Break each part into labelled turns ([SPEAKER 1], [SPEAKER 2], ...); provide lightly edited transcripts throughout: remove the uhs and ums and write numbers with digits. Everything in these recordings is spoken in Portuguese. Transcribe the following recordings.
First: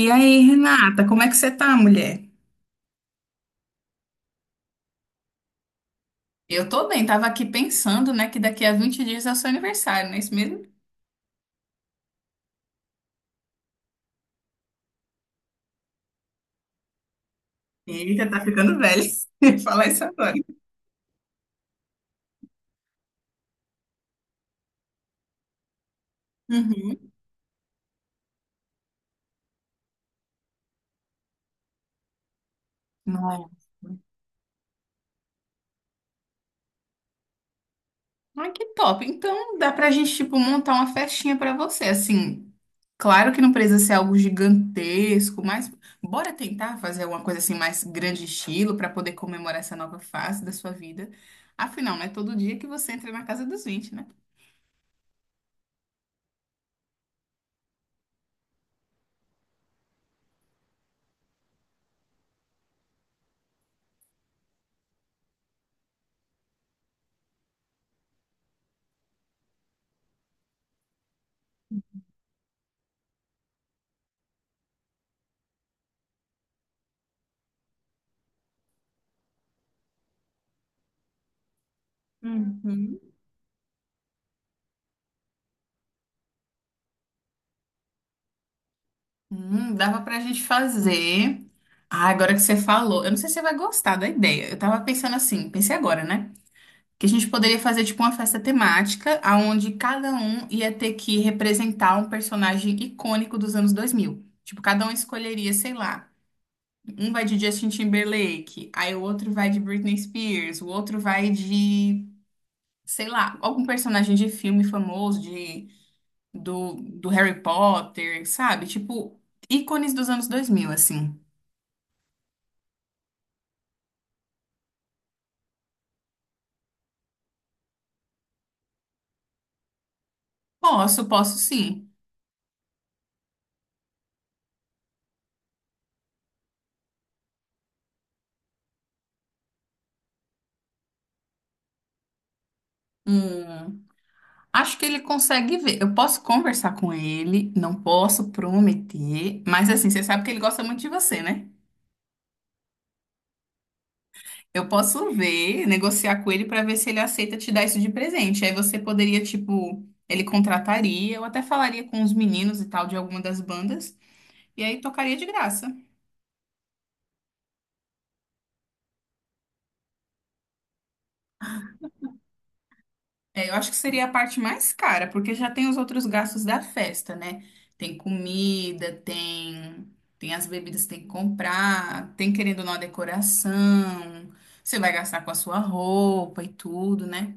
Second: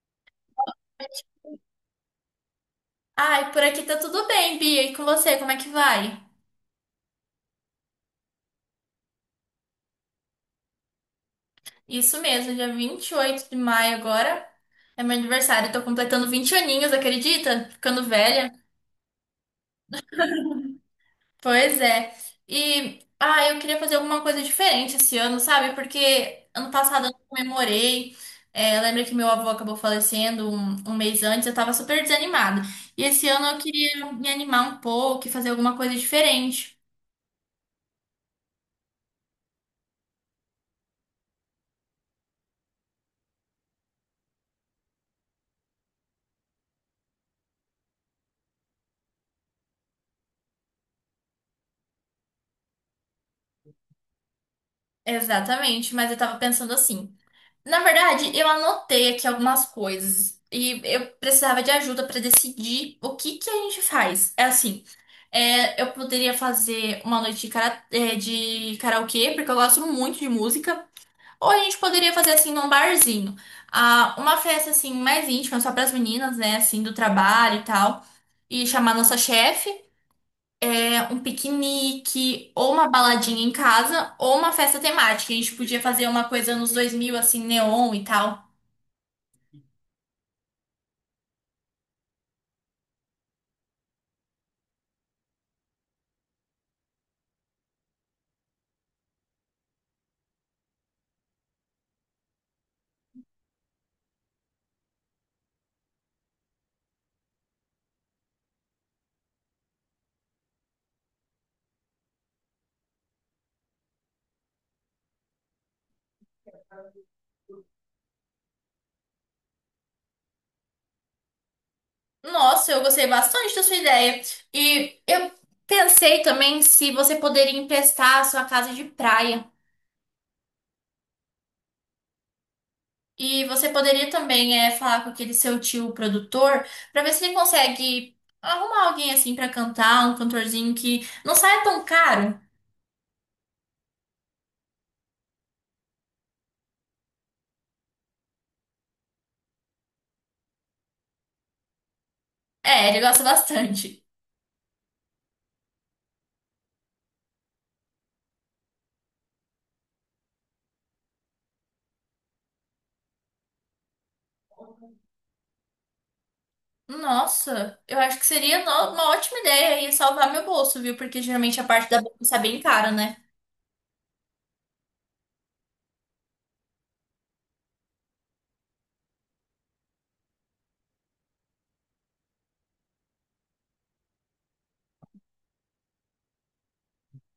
[SPEAKER 1] E aí, Renata, como é que você tá, mulher?
[SPEAKER 2] Ai, por aqui tá tudo bem, Bia. E com você, como é que vai?
[SPEAKER 1] Eu tô bem, tava aqui pensando, né, que daqui a 20 dias é o seu aniversário, não é isso mesmo?
[SPEAKER 2] Isso mesmo, dia 28 de maio agora é meu aniversário. Tô completando 20 aninhos, acredita? Ficando
[SPEAKER 1] Eita, tá
[SPEAKER 2] velha.
[SPEAKER 1] ficando velha. Falar isso agora.
[SPEAKER 2] Pois é. E, eu queria fazer alguma coisa diferente esse ano, sabe? Porque ano passado
[SPEAKER 1] Uhum.
[SPEAKER 2] eu não comemorei. É, lembra que meu avô acabou falecendo um mês antes, eu tava super desanimada. E esse ano eu
[SPEAKER 1] Nossa.
[SPEAKER 2] queria me animar um pouco e fazer alguma coisa diferente.
[SPEAKER 1] Ai, que top. Então, dá pra gente, tipo, montar uma festinha pra você, assim. Claro que não precisa ser algo gigantesco, mas bora tentar fazer alguma coisa assim mais grande estilo pra poder comemorar essa nova fase da sua vida. Afinal, não é todo dia que você entra na casa dos 20, né?
[SPEAKER 2] Exatamente, mas eu tava pensando assim. Na verdade, eu anotei aqui algumas coisas e eu precisava de ajuda para decidir o que que a gente faz. É assim, é, eu poderia fazer uma noite de, de karaokê, porque eu gosto muito de música, ou a gente poderia fazer assim num barzinho. Ah, uma festa assim mais íntima, só para as meninas, né, assim, do trabalho e tal, e chamar nossa chefe. É, um piquenique, ou uma
[SPEAKER 1] Uhum.
[SPEAKER 2] baladinha em casa, ou uma festa temática. A gente podia fazer uma coisa nos 2000 assim, neon e tal.
[SPEAKER 1] Dava pra gente fazer. Ah, agora que você falou, eu não sei se você vai gostar da ideia. Eu tava pensando assim, pensei agora, né? Que a gente poderia fazer tipo uma festa temática, aonde cada um ia ter que representar um personagem icônico dos anos 2000. Tipo, cada um escolheria, sei lá. Um vai de Justin Timberlake, aí o outro vai de Britney Spears, o outro vai de, sei lá, algum personagem de filme famoso, de, do Harry Potter, sabe? Tipo, ícones dos anos 2000 assim.
[SPEAKER 2] Nossa, eu gostei bastante da sua ideia. E eu pensei também se você poderia emprestar a sua casa de praia.
[SPEAKER 1] Posso, posso sim.
[SPEAKER 2] E você poderia também é, falar com aquele seu tio produtor para ver se ele consegue arrumar alguém assim para cantar, um cantorzinho que não saia tão caro.
[SPEAKER 1] Hum, acho que ele consegue ver. Eu posso conversar com ele, não posso prometer, mas assim, você sabe que ele gosta muito de você, né?
[SPEAKER 2] É, ele gosta bastante.
[SPEAKER 1] Eu posso ver, negociar com ele para ver se ele aceita te dar isso de presente. Aí você poderia, tipo, ele contrataria, eu até falaria com os meninos e tal de alguma das bandas, e aí tocaria de graça.
[SPEAKER 2] Nossa, eu acho que seria uma ótima ideia e salvar meu bolso, viu? Porque geralmente a parte da bolsa é bem cara, né?
[SPEAKER 1] É, eu acho que seria a parte mais cara, porque já tem os outros gastos da festa, né? Tem comida, tem, tem as bebidas que tem que comprar, tem querendo ou não a decoração, você vai gastar com a sua roupa e tudo, né?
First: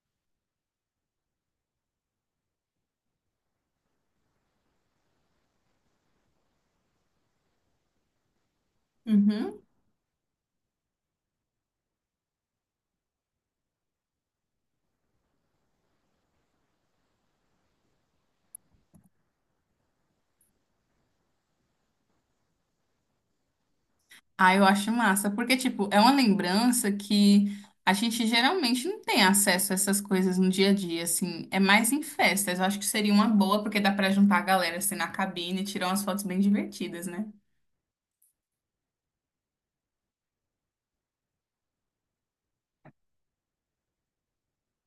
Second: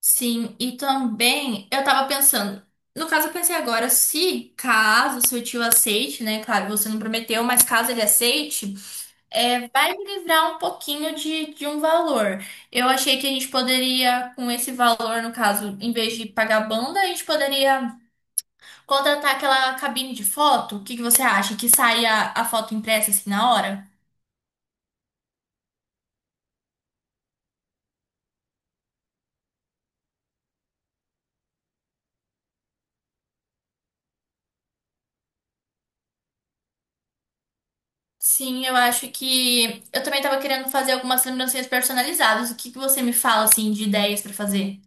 [SPEAKER 2] Sim, e também eu tava pensando, no caso eu pensei agora, se caso seu tio aceite, né? Claro, você não prometeu, mas caso ele aceite,
[SPEAKER 1] Uhum.
[SPEAKER 2] é, vai me livrar um pouquinho de um valor. Eu achei que a gente poderia, com esse valor, no caso, em vez de pagar banda, a gente poderia contratar aquela cabine de foto. O que que você acha? Que saia a foto impressa assim na hora?
[SPEAKER 1] Ah, eu acho massa, porque, tipo, é uma lembrança que a gente geralmente não tem acesso a essas coisas no dia a dia, assim, é mais em festas. Eu acho que seria uma boa, porque dá pra juntar a galera, assim, na cabine e tirar umas fotos bem divertidas, né?
[SPEAKER 2] Sim, eu acho que eu também tava querendo fazer algumas lembrancinhas personalizadas. O que que você me fala assim de ideias pra fazer?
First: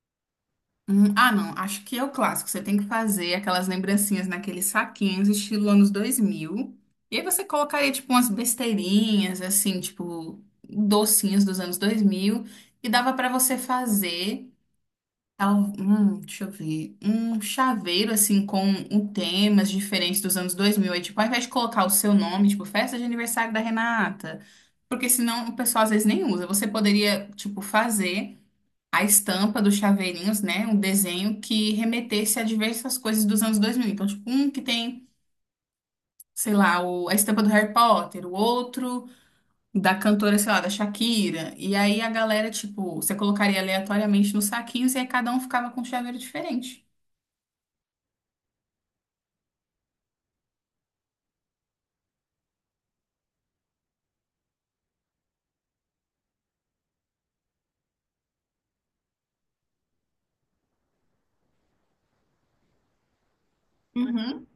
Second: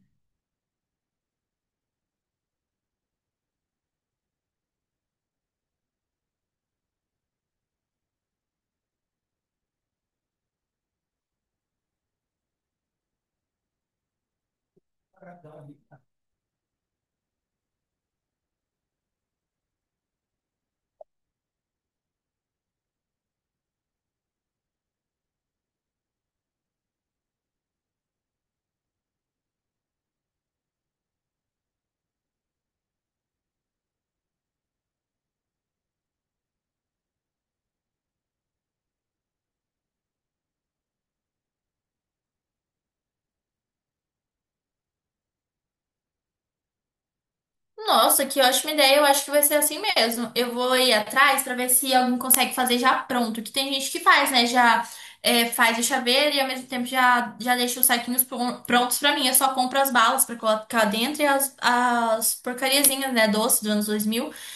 [SPEAKER 1] Ah, não. Acho que é o clássico. Você tem que fazer aquelas lembrancinhas naqueles saquinhos, estilo anos 2000. E aí você colocaria, tipo, umas besteirinhas, assim, tipo, docinhos dos anos 2000. E dava pra você fazer, deixa eu ver, um chaveiro, assim, com um temas diferentes dos anos 2000. Aí, tipo, ao invés de colocar o seu nome, tipo, festa de aniversário da Renata. Porque senão o pessoal às vezes nem usa. Você poderia, tipo, fazer a estampa dos chaveirinhos, né? Um desenho que remetesse a diversas coisas dos anos 2000. Então, tipo, um que tem, sei lá, a estampa do Harry Potter, o outro da cantora, sei lá, da Shakira. E aí a galera, tipo, você colocaria aleatoriamente nos saquinhos e aí cada um ficava com um chaveiro diferente.
[SPEAKER 2] Nossa, que ótima ideia. Eu acho que vai ser assim mesmo. Eu vou ir atrás pra ver se alguém consegue fazer já pronto. Que tem gente que faz, né? Já é, faz o chaveiro e ao mesmo tempo já, já deixa os saquinhos prontos pra mim. Eu só compro as balas pra colocar dentro e as porcariazinhas, né? Doce dos anos 2000
[SPEAKER 1] Uhum.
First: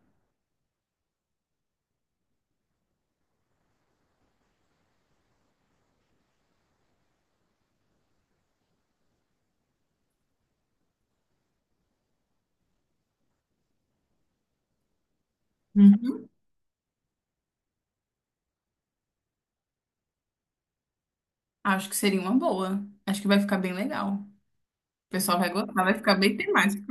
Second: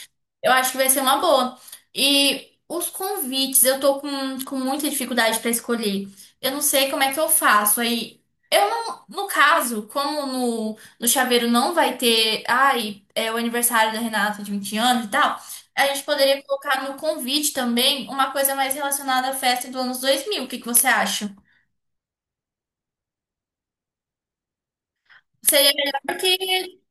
[SPEAKER 2] eu acho que vai ser uma boa. E os convites, com muita dificuldade pra escolher. Eu não sei como é que eu faço. Aí, eu não, no caso, como no chaveiro não vai ter, ai, é o aniversário da Renata de 20 anos e tal, a gente
[SPEAKER 1] Uhum.
[SPEAKER 2] poderia colocar no convite também uma coisa mais relacionada à festa do anos 2000. O que que você acha?
[SPEAKER 1] Acho que seria uma boa. Acho que vai ficar bem legal. O pessoal vai
[SPEAKER 2] Seria
[SPEAKER 1] gostar, vai
[SPEAKER 2] melhor
[SPEAKER 1] ficar bem
[SPEAKER 2] que,
[SPEAKER 1] temático.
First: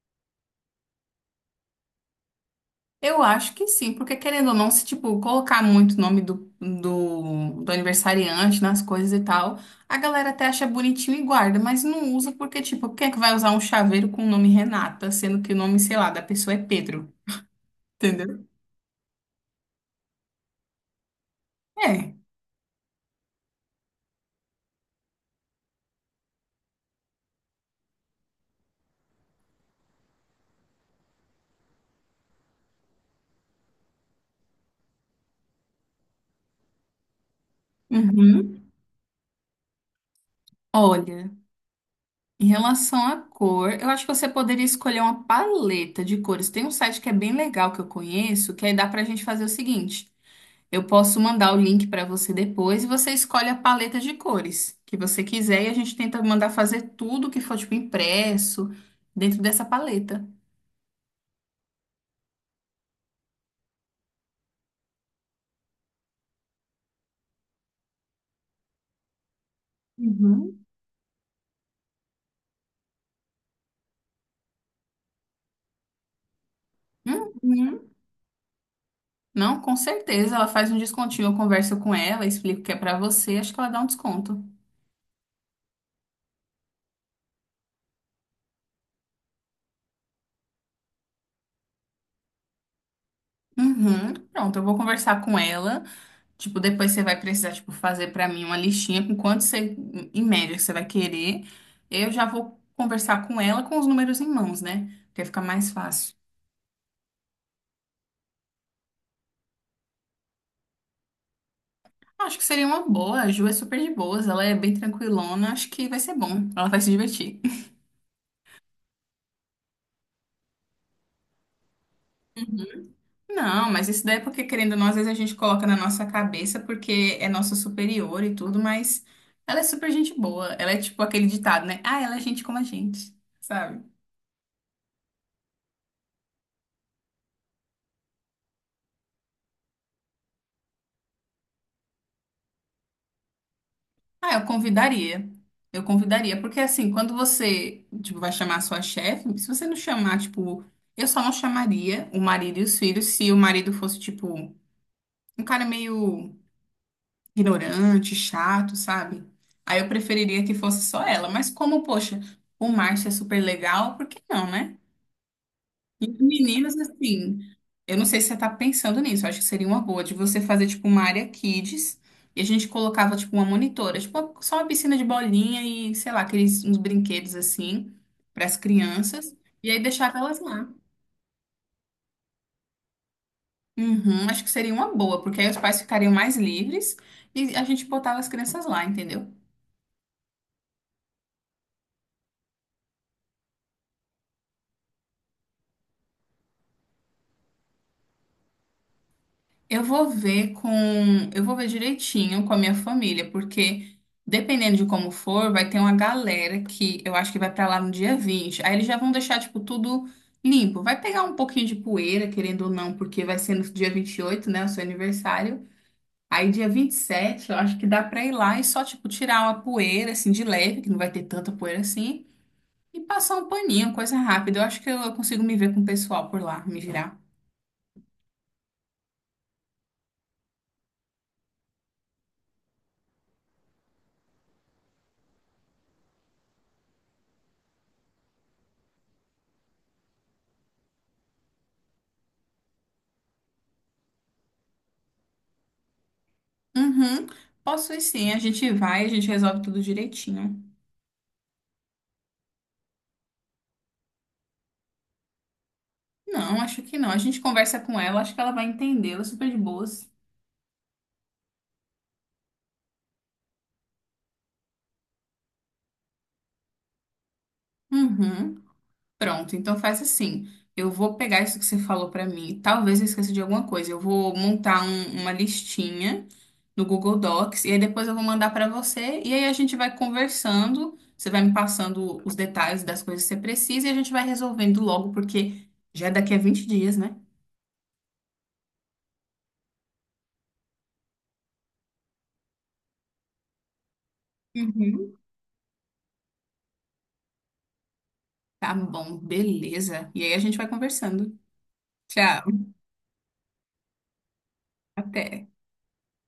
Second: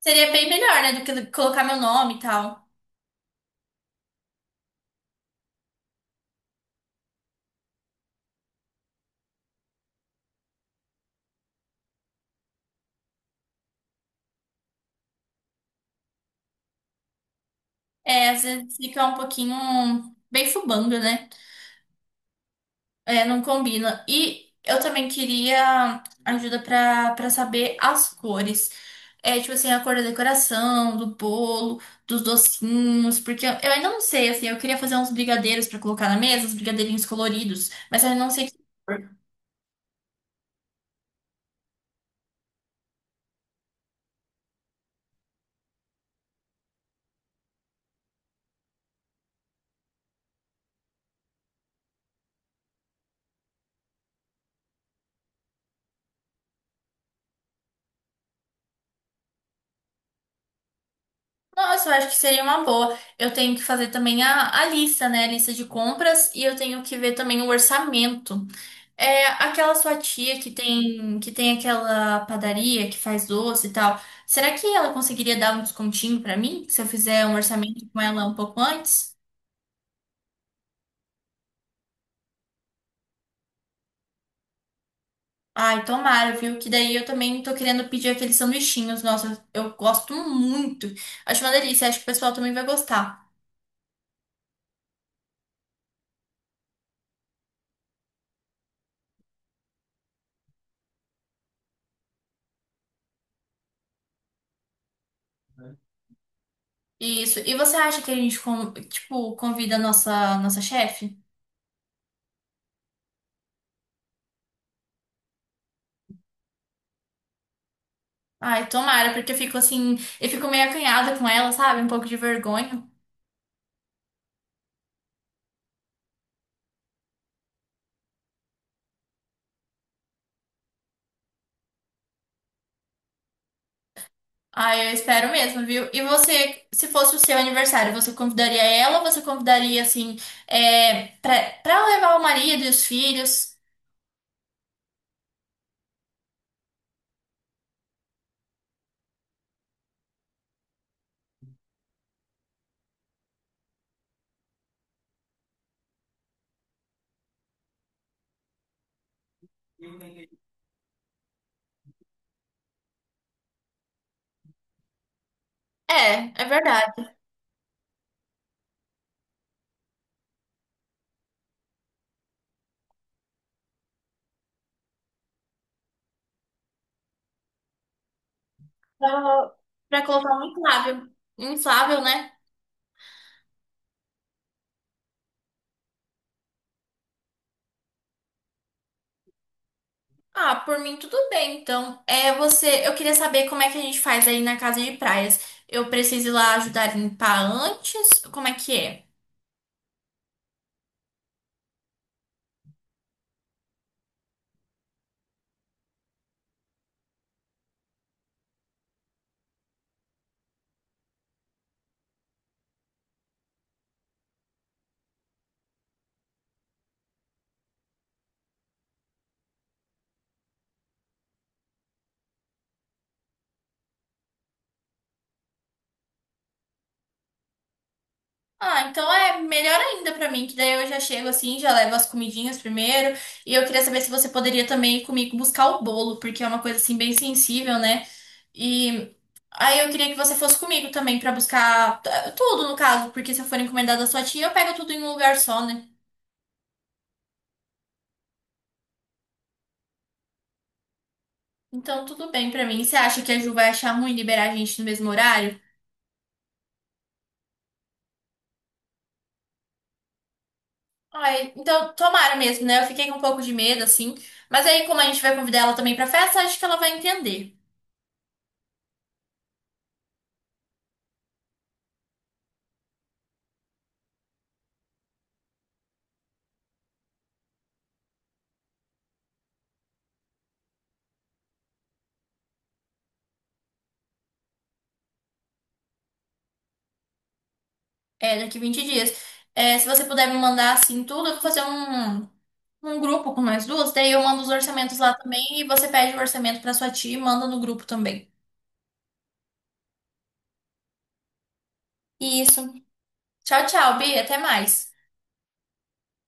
[SPEAKER 2] seria bem melhor, né, do que colocar meu nome e tal.
[SPEAKER 1] Eu acho que sim, porque querendo ou não, se tipo, colocar muito o nome do aniversariante nas coisas e tal, a galera até acha bonitinho e guarda, mas não usa porque, tipo, quem é que vai usar um chaveiro com o nome Renata, sendo que o nome, sei lá, da pessoa é Pedro,
[SPEAKER 2] É, às
[SPEAKER 1] entendeu?
[SPEAKER 2] vezes fica um pouquinho bem fubando, né?
[SPEAKER 1] É.
[SPEAKER 2] É, não combina. E eu também queria ajuda pra para saber as cores. É, tipo assim, a cor da decoração, do bolo, dos docinhos, porque eu ainda não sei, assim, eu queria fazer uns brigadeiros pra colocar na mesa, uns brigadeirinhos coloridos, mas eu não sei.
[SPEAKER 1] Uhum. Olha, em relação à cor, eu acho que você poderia escolher uma paleta de cores. Tem um site que é bem legal que eu conheço, que aí dá pra gente fazer o seguinte. Eu posso mandar o link para você depois e você escolhe a paleta de cores que você quiser e a gente tenta mandar fazer tudo que for tipo impresso dentro dessa paleta.
[SPEAKER 2] Nossa, eu acho que seria uma boa. Eu tenho que fazer também a lista, né? A lista de compras e eu tenho que ver também o orçamento. É aquela sua tia
[SPEAKER 1] Uhum.
[SPEAKER 2] que tem aquela padaria que faz doce e tal. Será que ela conseguiria dar um descontinho pra mim se eu fizer um orçamento
[SPEAKER 1] Uhum.
[SPEAKER 2] com ela um pouco antes?
[SPEAKER 1] Não, com certeza, ela faz um descontinho. Eu converso com ela, explico que é para você, acho que ela dá um desconto.
[SPEAKER 2] Ai, tomara, viu? Que daí eu também tô querendo pedir aqueles sanduichinhos. Nossa, eu gosto muito. Acho uma delícia, acho que o pessoal também vai gostar.
[SPEAKER 1] Uhum. Pronto, eu vou conversar com ela. Tipo, depois você vai precisar, tipo, fazer para mim uma listinha com quanto você, em média, que você vai querer. Eu já vou conversar com ela com os números em mãos, né? Porque fica mais fácil.
[SPEAKER 2] Isso. E você acha que a gente, tipo, convida a nossa chefe?
[SPEAKER 1] Acho que seria uma boa. A Ju é super de boas, ela é bem tranquilona. Acho que vai ser bom. Ela vai se divertir.
[SPEAKER 2] Ai, tomara, porque eu fico assim, eu fico meio acanhada com ela, sabe? Um pouco de vergonha.
[SPEAKER 1] Não, mas isso daí é porque, querendo ou não, às vezes a gente coloca na nossa cabeça porque é nosso superior e tudo, mas ela é super gente boa. Ela é tipo aquele ditado, né? Ah, ela é gente como a gente, sabe?
[SPEAKER 2] Ah, eu espero mesmo, viu? E você, se fosse o seu aniversário, você convidaria ela ou você convidaria, assim, é, pra levar o marido e os filhos?
[SPEAKER 1] Ah, eu convidaria. Eu convidaria, porque assim, quando você, tipo, vai chamar a sua chefe, se você não chamar, tipo, eu só não chamaria o marido e os filhos se o marido fosse, tipo, um cara meio ignorante, chato, sabe? Aí eu preferiria que fosse só ela. Mas como, poxa, o Márcio é super legal, por que não, né? E os
[SPEAKER 2] É, é
[SPEAKER 1] meninos,
[SPEAKER 2] verdade.
[SPEAKER 1] assim, eu não sei se você tá pensando nisso, eu acho que seria uma boa de você fazer, tipo, uma área kids e a gente colocava, tipo, uma monitora, tipo, só uma piscina de bolinha e, sei lá, aqueles uns brinquedos, assim, para as crianças
[SPEAKER 2] Pra,
[SPEAKER 1] e aí
[SPEAKER 2] pra
[SPEAKER 1] deixava
[SPEAKER 2] colocar
[SPEAKER 1] elas
[SPEAKER 2] um
[SPEAKER 1] lá.
[SPEAKER 2] inflável. Inflável, né?
[SPEAKER 1] Uhum, acho que seria uma boa, porque aí os pais ficariam mais livres e a gente botava as crianças lá, entendeu?
[SPEAKER 2] Ah, por mim tudo bem, então. É, você, eu queria saber como é que a gente faz aí na casa de praias. Eu preciso ir lá ajudar a limpar antes? Como é que é?
[SPEAKER 1] Eu vou ver com, eu vou ver direitinho com a minha família, porque dependendo de como for, vai ter uma galera que eu acho que vai pra lá no dia 20. Aí eles já vão deixar tipo tudo limpo. Vai pegar um pouquinho de poeira, querendo ou não, porque vai ser no dia 28, né, o seu aniversário. Aí dia 27, eu acho que dá pra ir lá e só tipo tirar uma poeira assim de leve, que não vai ter tanta poeira assim, e passar um paninho, coisa rápida. Eu acho que eu consigo me ver com o pessoal por lá, me virar.
[SPEAKER 2] Ah, então é melhor ainda pra mim, que daí eu já chego assim, já levo as comidinhas primeiro. E eu queria saber se você poderia também ir comigo buscar o bolo, porque é uma coisa assim bem sensível, né? E aí eu queria que você fosse comigo também pra buscar tudo, no caso, porque se eu for encomendar da sua tia, eu pego tudo em um lugar só, né?
[SPEAKER 1] Uhum. Posso ir sim, a gente vai, a gente resolve tudo direitinho.
[SPEAKER 2] Então tudo bem pra mim. Você acha que a Ju vai achar ruim liberar a gente no mesmo horário?
[SPEAKER 1] Não, acho que não. A gente conversa com ela, acho que ela vai entender, ela é super de boas.
[SPEAKER 2] Ai, então tomara mesmo, né? Eu fiquei com um pouco de medo assim, mas aí como a gente vai convidar ela também pra festa, acho que ela vai entender.
[SPEAKER 1] Uhum. Pronto, então faz assim. Eu vou pegar isso que você falou pra mim. Talvez eu esqueça de alguma coisa. Eu vou montar uma listinha no Google Docs e aí depois eu vou mandar pra você e aí a gente vai conversando. Você vai me passando os detalhes das coisas que você precisa e a gente vai resolvendo logo, porque já é daqui a 20 dias, né?
[SPEAKER 2] É, daqui 20 dias. É, se você puder me mandar assim tudo, eu vou fazer um grupo com nós duas, daí eu mando os orçamentos lá
[SPEAKER 1] Uhum.
[SPEAKER 2] também e você pede o orçamento pra sua tia e manda no grupo também.
[SPEAKER 1] Tá bom, beleza. E aí a gente vai conversando. Tchau,
[SPEAKER 2] Isso. Tchau, tchau, Bia. Até mais.
[SPEAKER 1] até.